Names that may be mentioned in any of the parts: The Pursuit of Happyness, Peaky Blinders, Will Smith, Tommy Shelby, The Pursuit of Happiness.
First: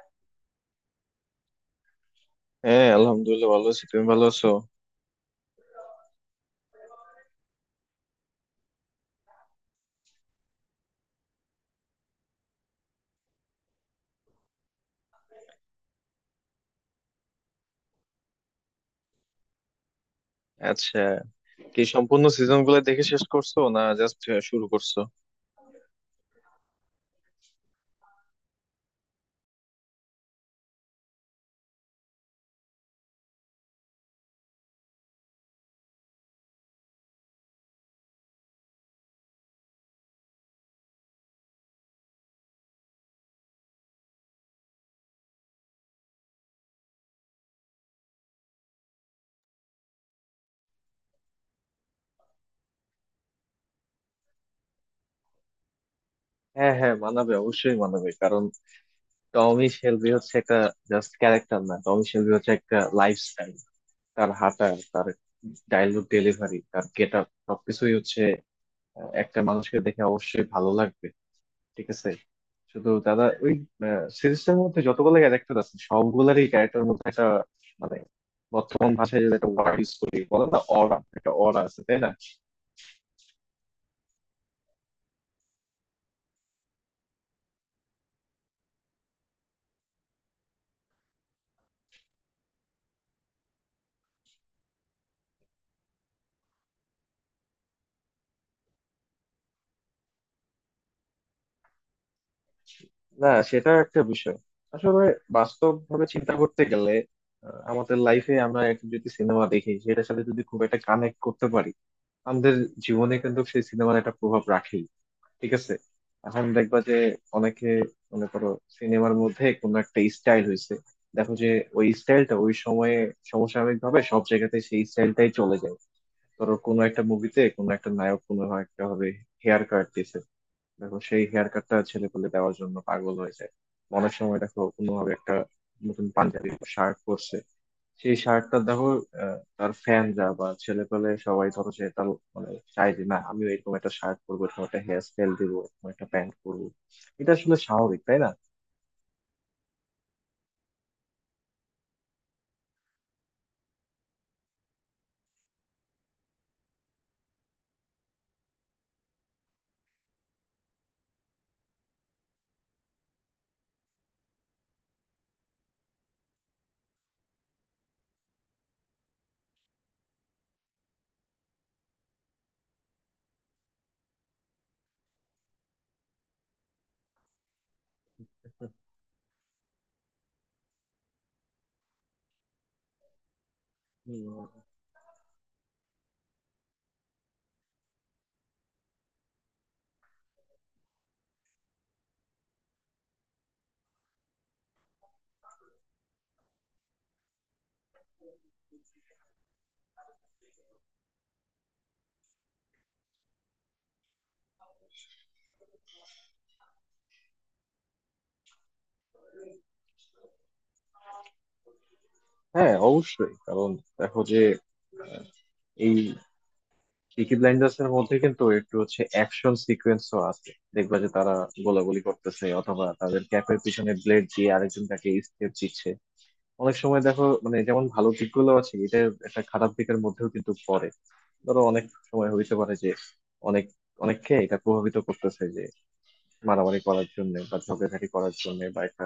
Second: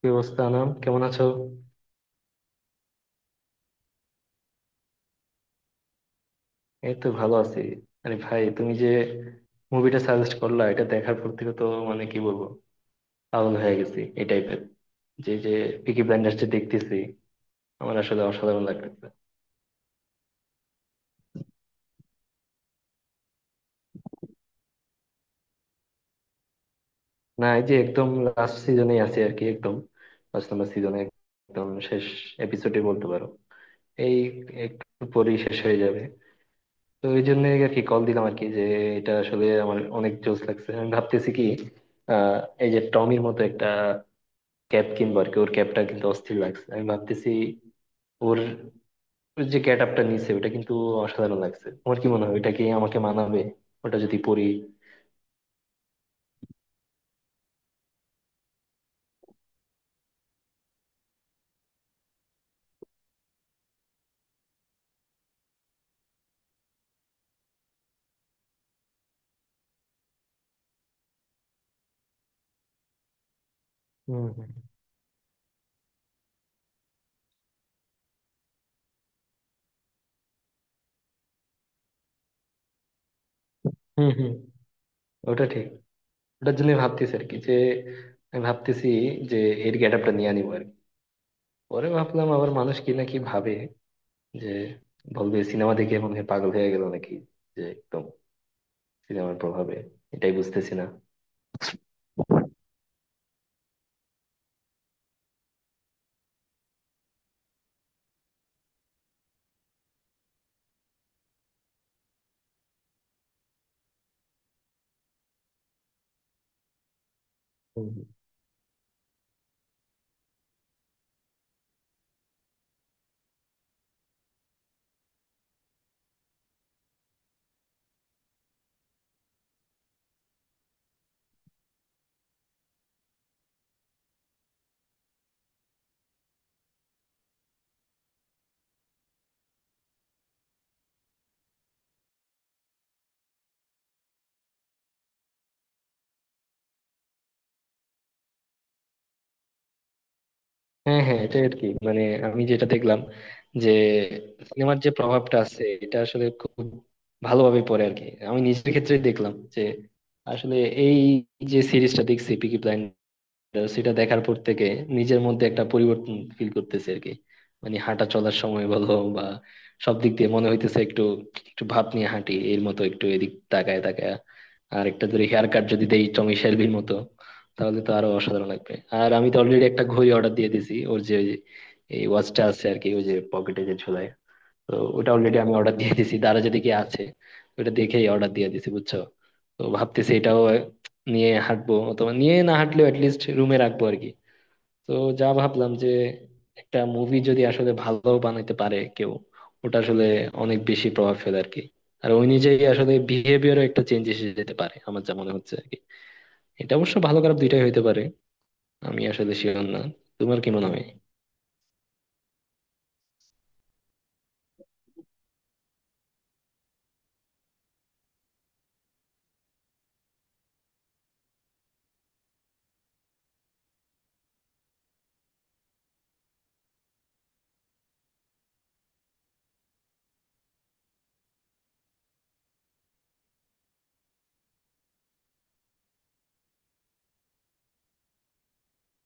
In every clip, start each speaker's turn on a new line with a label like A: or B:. A: কি অবস্থা আনাম, কেমন আছো?
B: হ্যাঁ, আলহামদুলিল্লাহ, ভালো আছি। তুমি ভালো আছো?
A: এই তো ভালো আছি। আরে ভাই, তুমি যে মুভিটা সাজেস্ট করলা, এটা দেখার পর থেকে তো মানে কি বলবো, পাগল হয়ে গেছি এই টাইপের, যে যে পিকি ব্লাইন্ডার্স যে দেখতেছি আমার আসলে অসাধারণ লাগতেছে।
B: আচ্ছা, কি সম্পূর্ণ সিজন গুলো দেখে শেষ করছো, না জাস্ট শুরু করছো?
A: না, এই যে একদম লাস্ট সিজনে আছে আর কি, একদম লাস্ট নাম্বার সিজনে, একদম শেষ এপিসোডে বলতে পারো। এই একটু পরেই শেষ হয়ে যাবে। তো এই জন্য আর কি কল দিলাম আর কি, যে এটা আসলে আমার অনেক জোশ লাগছে। আমি ভাবতেছি কি, আহ এই যে টমির মতো একটা ক্যাপ কিনবো আর কি। ওর ক্যাপটা কিন্তু অস্থির লাগছে, আমি ভাবতেছি ওর ওর যে গেট আপটা নিছে ওটা কিন্তু অসাধারণ লাগছে। তোমার কি মনে হয়, ওইটা কি আমাকে মানাবে ওটা যদি পরি?
B: হ্যাঁ হ্যাঁ, মানাবে, অবশ্যই মানাবে। কারণ টমি শেলবি হচ্ছে একটা জাস্ট ক্যারেক্টার না, টমি শেলবি হচ্ছে একটা লাইফস্টাইল। তার হাঁটা, তার ডায়লগ ডেলিভারি, তার গেট আপ সবকিছুই হচ্ছে একটা মানুষকে দেখে অবশ্যই ভালো লাগবে। ঠিক আছে, শুধু দাদা ওই
A: হুম হুম।
B: সিরিজটার মধ্যে যতগুলো ক্যারেক্টার আছে সবগুলোরই ক্যারেক্টার মধ্যে একটা মানে বর্তমান ভাষায় যেটা একটা ওয়ার্ড ইউজ করি, বলে না অরা, একটা অরা আছে তাই না।
A: হুম হুম, ওটা ঠিক। ওটার জন্য ভাবতেছি আর কি, যে আমি ভাবতেছি যে এর গেট আপটা নিয়ে আনিবো আর কি। পরে ভাবলাম আবার মানুষ কি নাকি ভাবে, যে বলবে সিনেমা দেখে মনে হয় পাগল হয়ে গেল নাকি, যে একদম সিনেমার প্রভাবে। এটাই বুঝতেছি না।
B: না, সেটা একটা বিষয় আসলে। বাস্তব ভাবে চিন্তা করতে গেলে আমাদের লাইফে আমরা একটা যদি সিনেমা দেখি, সেটার সাথে যদি খুব একটা কানেক্ট করতে পারি, আমাদের জীবনে কিন্তু সেই সিনেমার একটা প্রভাব রাখে। ঠিক আছে, এখন দেখবা যে অনেকে,
A: হুম।
B: মনে করো সিনেমার মধ্যে কোনো একটা স্টাইল হয়েছে, দেখো যে ওই স্টাইলটা ওই সময়ে সমসাময়িক ভাবে সব জায়গাতে সেই স্টাইলটাই চলে যায়। ধরো কোনো একটা মুভিতে কোনো একটা নায়ক কোনো একটা হবে হেয়ার কাট দিছে, দেখো সেই হেয়ার কাটটা ছেলে পেলে দেওয়ার জন্য পাগল হয়ে যায়। অনেক সময় দেখো কোনো ভাবে একটা নতুন পাঞ্জাবি শার্ট পরছে, সেই শার্টটা দেখো তার ফ্যানরা বা ছেলে পেলে সবাই ধরো যে তার মানে চাই যে না আমিও এরকম একটা শার্ট পরবো, এরকম একটা হেয়ার স্টাইল দিবো, এরকম একটা প্যান্ট পরবো। এটা আসলে স্বাভাবিক তাই না?
A: হ্যাঁ হ্যাঁ, এটা আর কি। মানে আমি যেটা দেখলাম, যে সিনেমার যে প্রভাবটা আছে এটা আসলে খুব ভালোভাবে পড়ে আর কি। আমি নিজের ক্ষেত্রে দেখলাম যে আসলে এই যে সিরিজটা দেখছি পিকি, তো সেটা দেখার পর থেকে নিজের মধ্যে একটা পরিবর্তন ফিল করতেছি আর কি। মানে হাঁটা চলার সময় বলো বা, সব দিক দিয়ে মনে হইতেছে একটু একটু ভাব নিয়ে হাঁটি, এর মতো একটু এদিক তাকায় তাকায়। আর একটা ধরে হেয়ার কাট যদি দেই টমি শেলবির মতো, তাহলে তো আরো অসাধারণ লাগবে। আর আমি তো অলরেডি একটা ঘড়ি অর্ডার দিয়ে দিয়েছি, ওর যে ওই- এই ওয়াচটা আছে আর কি, ওই যে পকেটে যে ঝোলায়।
B: উম,
A: তো ওটা অলরেডি আমি অর্ডার দিয়ে দিছি, দারা যদি কি আছে, ওটা দেখেই অর্ডার দিয়ে দিছি, বুঝছো। তো ভাবতেছি এটাও নিয়ে হাঁটবো, অথবা নিয়ে না হাঁটলেও লিস্ট রুমে রাখবো আর কি। তো যা ভাবলাম, যে একটা মুভি যদি আসলে ভালো বানাইতে পারে কেউ, ওটা আসলে অনেক বেশি প্রভাব ফেলে আর কি। আর ওই নিজেই আসলে বিহেভিয়ারও একটা চেঞ্জ এসে যেতে পারে, আমার যা মনে হচ্ছে আর কি। এটা অবশ্য ভালো খারাপ দুইটাই হইতে পারে, আমি আসলে শিওর না। তোমার কি মনে হয়?
B: হ্যাঁ, অবশ্যই। কারণ দেখো যে আহ, এই পিকি ব্লাইন্ডার্স এর মধ্যে কিন্তু একটু হচ্ছে অ্যাকশন সিকোয়েন্সও আছে। দেখবা যে তারা গোলাগুলি করতেছে, অথবা তাদের ক্যাপের পিছনে ব্লেড দিয়ে আরেকজন তাকে স্টেপ দিচ্ছে। অনেক সময় দেখো মানে যেমন ভালো দিকগুলো আছে, এটা একটা খারাপ দিকের মধ্যেও কিন্তু পড়ে। ধরো অনেক সময় হইতে পারে যে অনেক, অনেককে এটা প্রভাবিত করতেছে যে মারামারি করার জন্য বা ঝগড়াঝাটি করার জন্য বা একটা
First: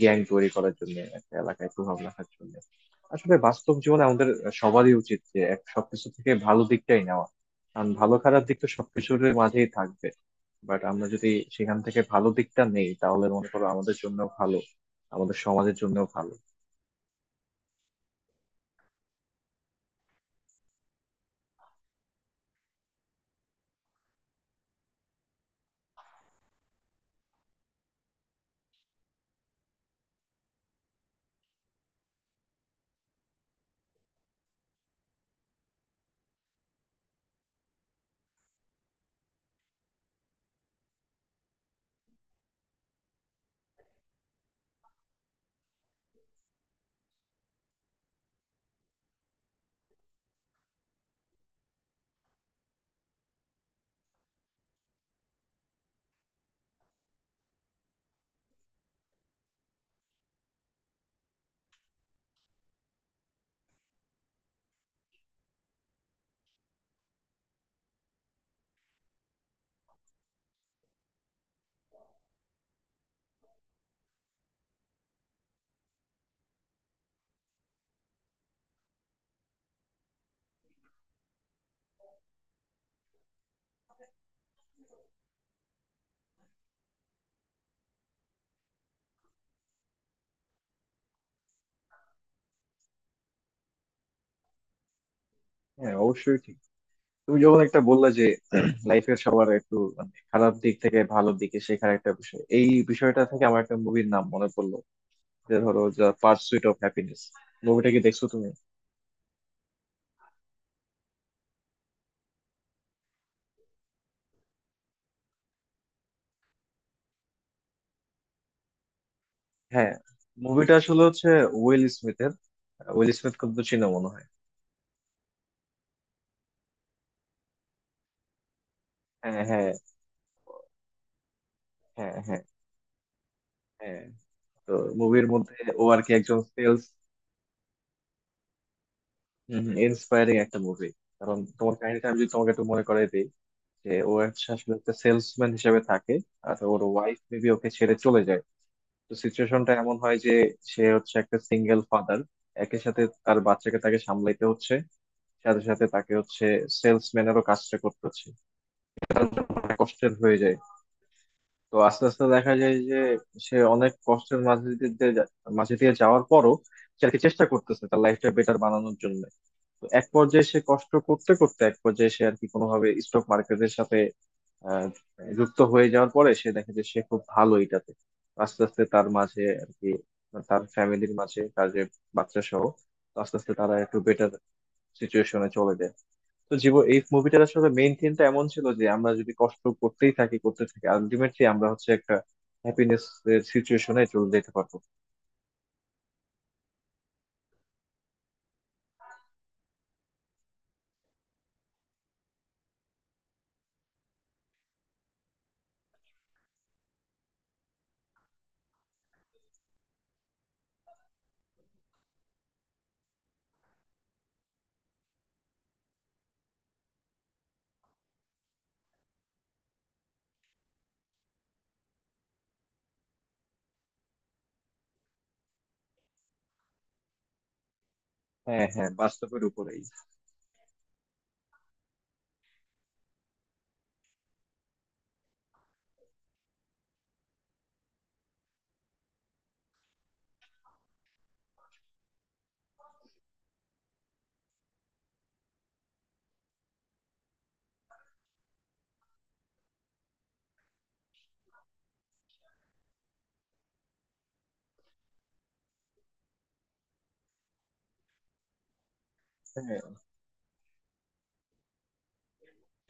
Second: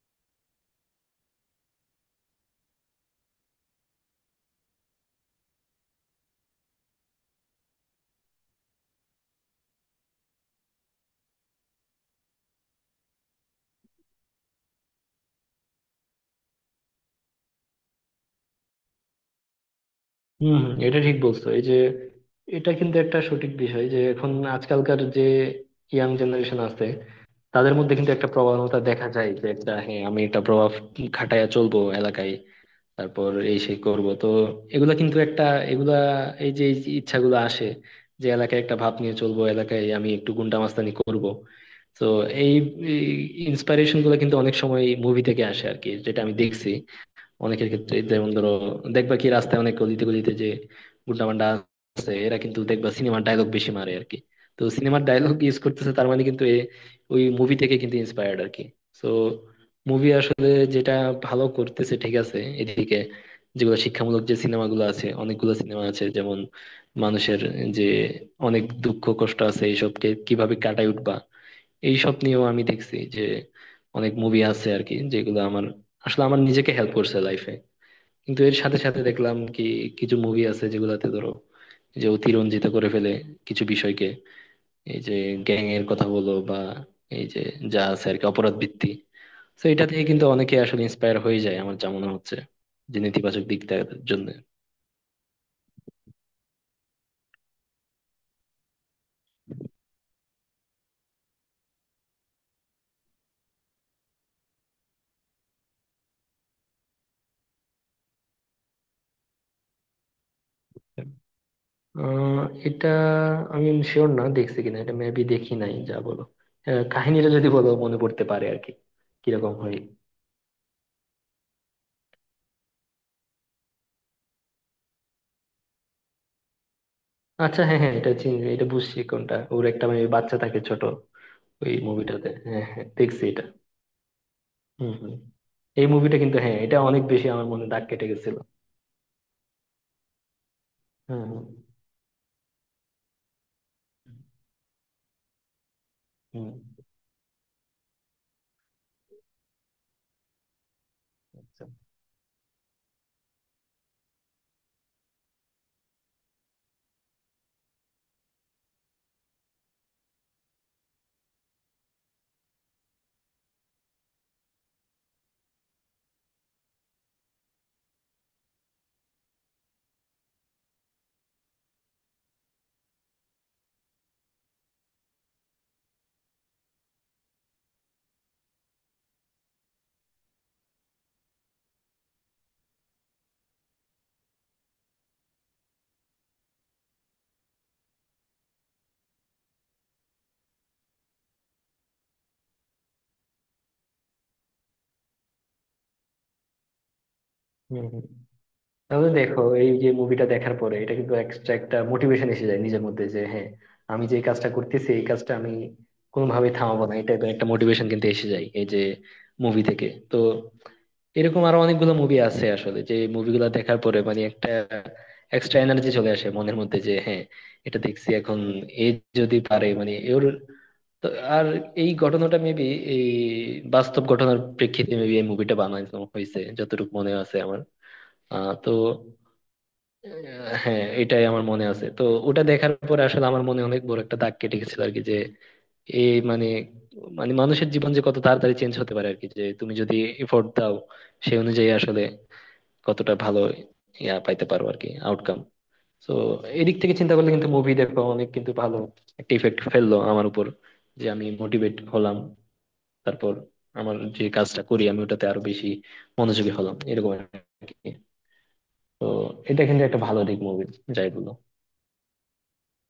B: গ্যাং তৈরি করার জন্য, একটা এলাকায় প্রভাব রাখার জন্য। আসলে বাস্তব জীবনে আমাদের সবারই উচিত যে এক সবকিছু থেকে ভালো দিকটাই নেওয়া। কারণ ভালো খারাপ দিক তো সবকিছুর মাঝেই থাকবে, বাট আমরা যদি সেখান থেকে ভালো দিকটা নেই তাহলে মনে করো আমাদের জন্য ভালো, আমাদের সমাজের জন্য ভালো।
A: হম হম, এটা ঠিক বলছো। এই যে এটা কিন্তু একটা সঠিক বিষয়, যে এখন আজকালকার যে ইয়াং জেনারেশন আছে তাদের মধ্যে কিন্তু একটা প্রবণতা দেখা যায়, যে একটা হ্যাঁ আমি এটা প্রভাব খাটাইয়া চলবো এলাকায়, তারপর এই সেই করব। তো এগুলা কিন্তু একটা এগুলা এই যে ইচ্ছাগুলো আসে, যে এলাকায় একটা ভাব নিয়ে চলবো, এলাকায় আমি একটু গুন্ডা মাস্তানি করব। তো এই ইন্সপাইরেশন গুলো কিন্তু অনেক সময় মুভি থেকে আসে আর কি, যেটা আমি দেখছি অনেকের ক্ষেত্রে। যেমন ধরো, দেখবা কি রাস্তায় অনেক গলিতে গলিতে যে গুন্ডা মান্ডা আছে, এরা কিন্তু দেখবা সিনেমার ডায়লগ বেশি মারে আর কি। তো সিনেমার ডায়লগ ইউজ করতেছে, তার মানে কিন্তু এ ওই মুভি থেকে কিন্তু ইন্সপায়ার্ড আর কি। তো মুভি আসলে যেটা ভালো করতেছে ঠিক আছে এদিকে, যেগুলো শিক্ষামূলক যে সিনেমাগুলো আছে, অনেকগুলো সিনেমা আছে যেমন মানুষের যে অনেক দুঃখ কষ্ট আছে এইসবকে কিভাবে কাটায় উঠবা, এইসব নিয়েও আমি দেখছি যে অনেক মুভি আছে আর কি, যেগুলো আমার আসলে আমার নিজেকে হেল্প করছে লাইফে। কিন্তু এর সাথে সাথে দেখলাম কি, কিছু মুভি আছে যেগুলাতে ধরো এই যে অতিরঞ্জিত করে ফেলে কিছু বিষয়কে, এই যে গ্যাং এর কথা বলো বা এই যে যা আছে আর কি অপরাধ ভিত্তি। তো এটা থেকে কিন্তু অনেকে আসলে ইন্সপায়ার হয়ে যায়, আমার যা মনে হচ্ছে, যে নেতিবাচক দিকটার জন্য।
B: হ্যাঁ, অবশ্যই ঠিক। তুমি যখন একটা বললা যে লাইফের সবার একটু মানে খারাপ দিক থেকে ভালো দিকে শেখার একটা বিষয়, এই বিষয়টা থেকে আমার একটা মুভির নাম মনে পড়লো। যে ধরো দ্য পার্সুইট অফ হ্যাপিনেস, মুভিটা কি দেখছো তুমি?
A: আহ এটা আমি শিওর না দেখছি কিনা, এটা মেবি দেখি নাই, যা বলো। কাহিনীটা যদি বলো মনে পড়তে পারে আর কি, কিরকম হয়।
B: হ্যাঁ, মুভিটা আসলে হচ্ছে উইল স্মিথের। উইল স্মিথ কিন্তু চিনো মনে হয়।
A: আচ্ছা হ্যাঁ হ্যাঁ, এটা চিনি, এটা বুঝছি কোনটা।
B: হ্যাঁ
A: ওর
B: হ্যাঁ,
A: একটা মানে বাচ্চা থাকে ছোট ওই
B: হ্যাঁ
A: মুভিটাতে।
B: হ্যাঁ,
A: হ্যাঁ হ্যাঁ, দেখছি এটা।
B: হ্যাঁ। তো
A: হম হম,
B: মুভির মধ্যে ও
A: এই
B: আর কি
A: মুভিটা কিন্তু,
B: একজন
A: হ্যাঁ এটা
B: সেলস,
A: অনেক বেশি আমার মনে দাগ কেটে গেছিল।
B: ইন্সপায়ারিং একটা মুভি।
A: হম
B: কারণ
A: হম
B: তোমার কাহিনীটা আমি যদি তোমাকে একটু মনে করাই দিই, যে ও হচ্ছে আসলে একটা সেলসম্যান হিসেবে থাকে।
A: হম।
B: আর ওর ওয়াইফ মেবি ওকে ছেড়ে চলে যায়। তো সিচুয়েশনটা এমন হয় যে সে হচ্ছে একটা
A: আচ্ছা।
B: Single father. একই সাথে তার বাচ্চাকে তাকে সামলাইতে হচ্ছে, সাথে সাথে তাকে হচ্ছে সেলসম্যানেরও কাজটা করতে হচ্ছে। তার জন্য অনেক কষ্টের হয়ে যায়। তো আস্তে আস্তে দেখা যায় যে সে অনেক কষ্টের মাঝে দিয়ে দিয়ে মাঝে দিয়ে যাওয়ার পরও সে আর কি চেষ্টা করতেছে তার লাইফটা বেটার বানানোর জন্য। তো এক পর্যায়ে সে কষ্ট করতে করতে এক পর্যায়ে সে আর কি কোনোভাবে স্টক মার্কেটের সাথে আহ, যুক্ত হয়ে যাওয়ার পরে সে দেখে যে সে খুব ভালো এটাতে। আস্তে আস্তে তার মাঝে আর কি, তার ফ্যামিলির মাঝে তার যে বাচ্চা সহ, তো আস্তে আস্তে তারা একটু বেটার সিচুয়েশনে চলে যায়। তো জীবন, এই মুভিটার আসলে মেইন থিমটা এমন ছিল যে আমরা যদি কষ্ট করতেই থাকি, করতে থাকি, আলটিমেটলি আমরা হচ্ছে একটা হ্যাপিনেস এর সিচুয়েশনে চলে যেতে পারবো।
A: হম হম। তাহলে দেখো, এই যে মুভিটা দেখার পরে এটা কিন্তু এক্সট্রা একটা মোটিভেশন এসে যায় নিজের মধ্যে, যে হ্যাঁ আমি যে এই কাজটা করতেছি, এই কাজটা আমি কোনোভাবেই থামাবো না। এটা একটা মোটিভেশন কিন্তু এসে যায় এই যে মুভি থেকে। তো এরকম আরো অনেকগুলো মুভি আছে আসলে, যে মুভিগুলো দেখার পরে মানে একটা এক্সট্রা এনার্জি চলে আসে মনের মধ্যে, যে হ্যাঁ এটা দেখছি এখন এ যদি পারে মানে ওর। তো আর এই ঘটনাটা মেবি এই বাস্তব ঘটনার প্রেক্ষিতে মেবি এই মুভিটা বানানো হয়েছে, যতটুকু মনে আছে আমার।
B: হ্যাঁ
A: তো
B: হ্যাঁ, বাস্তবের উপরেই।
A: হ্যাঁ এটাই আমার মনে আছে। তো ওটা দেখার পরে আসলে আমার মনে অনেক বড় একটা দাগ কেটে গেছিল আর কি, যে এই মানে মানে মানুষের জীবন যে কত তাড়াতাড়ি চেঞ্জ হতে পারে আর কি, যে তুমি যদি এফোর্ট দাও সেই অনুযায়ী আসলে কতটা ভালো ইয়া পাইতে পারো আর কি, আউটকাম। তো এদিক থেকে চিন্তা করলে কিন্তু মুভি দেখো অনেক কিন্তু ভালো একটা ইফেক্ট ফেললো আমার উপর, যে আমি মোটিভেট হলাম। তারপর আমার যে কাজটা করি আমি ওটাতে আরো বেশি মনোযোগী হলাম, এরকম আর কি। তো এটা
B: হ্যাঁ,
A: কিন্তু একটা ভালো দিক মুভি যাই বলো।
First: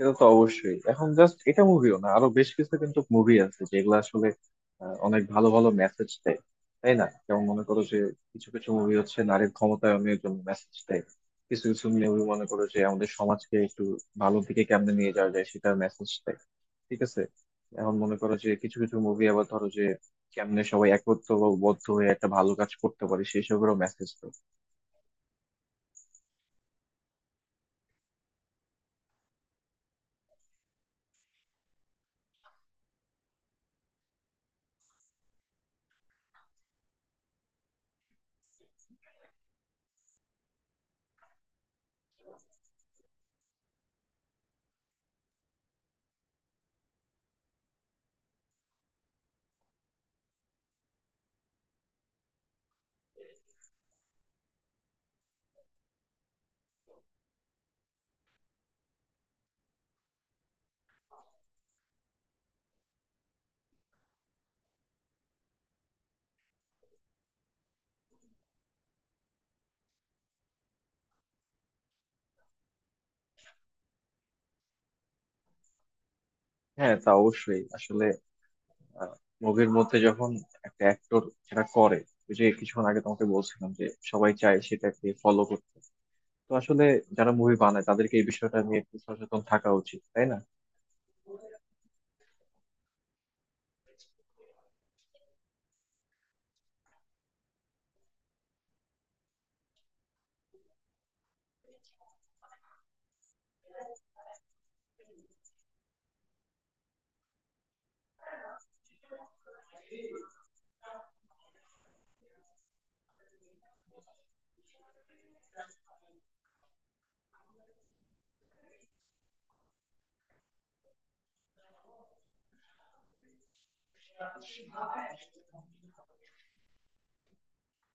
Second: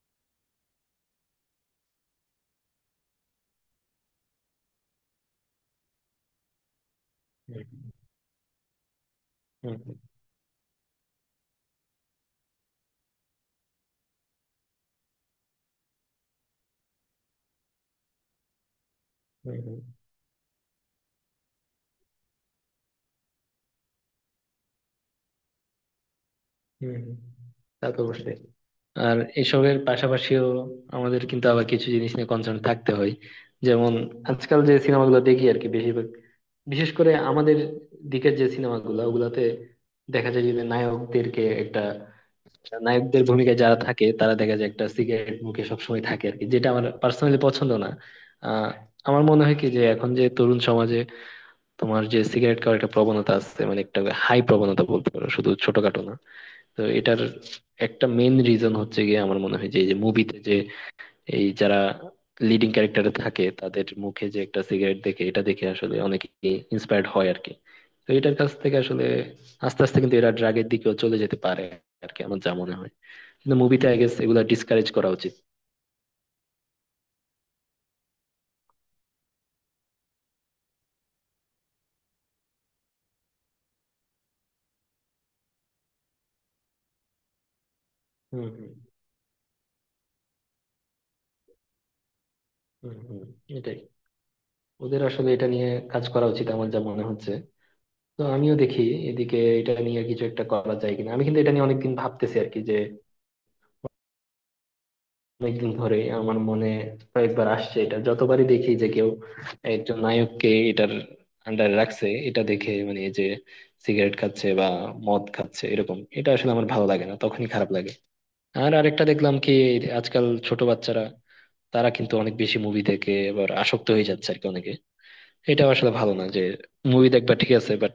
B: এটা তো অবশ্যই। এখন জাস্ট এটা মুভিও না, আরো বেশ কিছু কিন্তু মুভি আছে যেগুলো আসলে অনেক ভালো ভালো মেসেজ দেয়। তাই না? যেমন মনে
A: হুম,
B: করো যে কিছু কিছু মুভি হচ্ছে নারীর
A: হুম, হুম,
B: ক্ষমতায়নের জন্য মেসেজ দেয়। কিছু কিছু মুভি মনে করো যে আমাদের সমাজকে একটু ভালো দিকে কেমনে নিয়ে যাওয়া যায় সেটা মেসেজ দেয়। ঠিক আছে, এখন মনে করো যে কিছু কিছু মুভি আবার ধরো
A: হুম,
B: যে কেমনে সবাই একত্র বা বদ্ধ হয়ে একটা ভালো কাজ করতে পারে সেই সবেরও মেসেজ দেয়।
A: হুম, হুম। তা তো অবশ্যই। আর এসবের পাশাপাশিও আমাদের কিন্তু আবার কিছু জিনিস নিয়ে কনসার্ন থাকতে হয়। যেমন আজকাল যে সিনেমাগুলো দেখি আর কি, বেশিরভাগ, বিশেষ করে আমাদের দিকের যে সিনেমাগুলো ওগুলাতে দেখা যায় যে নায়কদের ভূমিকায় যারা থাকে তারা দেখা যায় একটা সিগারেট মুখে সবসময় থাকে আর কি, যেটা আমার পার্সোনালি পছন্দ না। আহ আমার মনে হয় কি, যে এখন যে তরুণ সমাজে তোমার যে সিগারেট খাওয়ার একটা প্রবণতা আছে, মানে একটা হাই প্রবণতা বলতে পারো, শুধু ছোটখাটো না। তো এটার একটা মেন রিজন হচ্ছে গিয়ে আমার মনে হয় যে এই যে মুভিতে যে এই যারা লিডিং ক্যারেক্টারে থাকে তাদের মুখে যে একটা সিগারেট দেখে, এটা দেখে আসলে অনেকে ইন্সপায়ার্ড হয় আর কি। তো এটার কাছ থেকে আসলে আস্তে আস্তে কিন্তু এরা ড্রাগের দিকেও চলে যেতে পারে আর কি, আমার যা মনে হয়। কিন্তু মুভিতে আই গেস এগুলা ডিসকারেজ করা উচিত।
B: হ্যাঁ, তা অবশ্যই। আসলে আহ, মুভির মধ্যে যখন একটা অ্যাক্টর সেটা করে, ওই যে কিছুক্ষণ আগে তোমাকে বলছিলাম যে সবাই চায় সেটাকে ফলো করতে। তো আসলে যারা মুভি বানায় তাদেরকে এই
A: হুম
B: বিষয়টা
A: হুম।
B: নিয়ে একটু সচেতন থাকা উচিত তাই না?
A: হুম হুম, এটাই। ওদের আসলে এটা নিয়ে কাজ করা উচিত, আমার যা মনে হচ্ছে। তো আমিও দেখি এদিকে এটা নিয়ে কিছু একটা করা যায় কিনা। আমি কিন্তু এটা নিয়ে অনেকদিন ভাবতেছি আর কি, যে অনেকদিন ধরে আমার মনে কয়েকবার আসছে এটা, যতবারই দেখি যে কেউ একজন নায়ককে এটার আন্ডারে রাখছে, এটা দেখে মানে এই যে সিগারেট খাচ্ছে বা মদ খাচ্ছে এরকম, এটা আসলে আমার ভালো লাগে না, তখনই খারাপ লাগে। আর আরেকটা দেখলাম কি, আজকাল ছোট বাচ্চারা তারা কিন্তু অনেক বেশি মুভি দেখে এবার আসক্ত হয়ে যাচ্ছে আর কি অনেকে। এটা আসলে ভালো না, যে মুভি দেখবা ঠিক আছে বাট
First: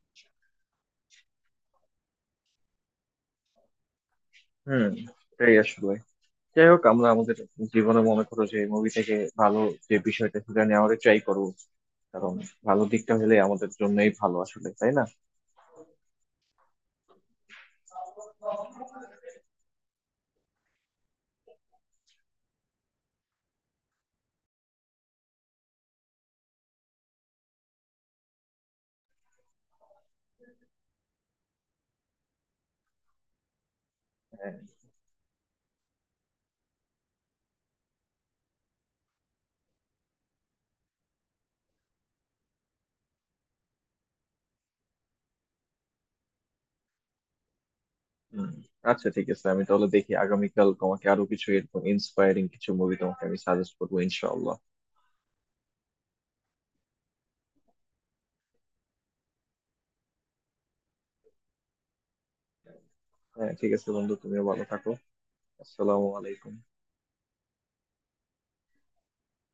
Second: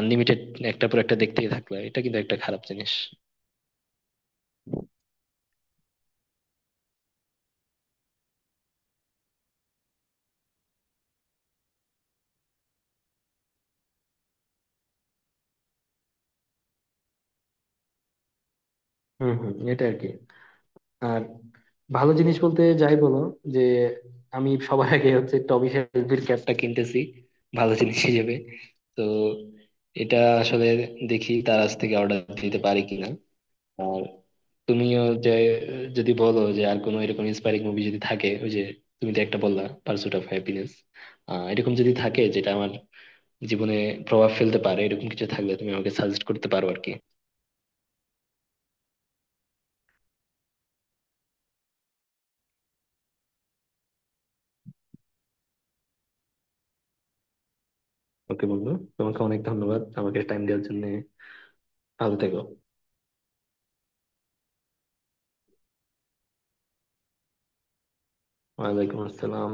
A: আনলিমিটেড একটা পর একটা দেখতেই থাকলা, এটা কিন্তু একটা খারাপ জিনিস।
B: হুম, এটাই আসলে। যাই হোক, আমরা আমাদের জীবনে মনে করো যে মুভি থেকে ভালো যে বিষয়টা সেটা নেওয়ার ট্রাই করবো। কারণ ভালো দিকটা হলে আমাদের জন্যই ভালো আসলে তাই না?
A: হম হম, এটা আর কি। আর ভালো জিনিস বলতে যাই বলো, যে আমি সবার আগে হচ্ছে টমি শেলবির ক্যাপটা কিনতেছি ভালো জিনিস হিসেবে। তো এটা আসলে দেখি তার কাছ থেকে অর্ডার দিতে পারি কিনা। আর
B: হ্যাঁ।
A: তুমিও যে যদি বলো যে আর কোনো এরকম ইন্সপায়ারিং মুভি যদি থাকে, ওই যে তুমি তো একটা বললা পার্সুট অফ হ্যাপিনেস, এরকম যদি থাকে যেটা আমার জীবনে প্রভাব ফেলতে পারে, এরকম কিছু থাকলে তুমি আমাকে সাজেস্ট করতে পারো আর কি।
B: হুম। আচ্ছা, ঠিক আছে, আমি তাহলে দেখি আগামীকাল তোমাকে আরো কিছু এরকম ইন্সপায়ারিং কিছু মুভি তোমাকে আমি সাজেস্ট করবো ইনশাআল্লাহ।
A: ওকে বন্ধু, তোমাকে অনেক ধন্যবাদ আমাকে টাইম দেওয়ার জন্য। ভালো থেকো।
B: হ্যাঁ ঠিক আছে বন্ধু, তুমিও ভালো থাকো। আসসালামু আলাইকুম।
A: ওয়ালাইকুম আসসালাম।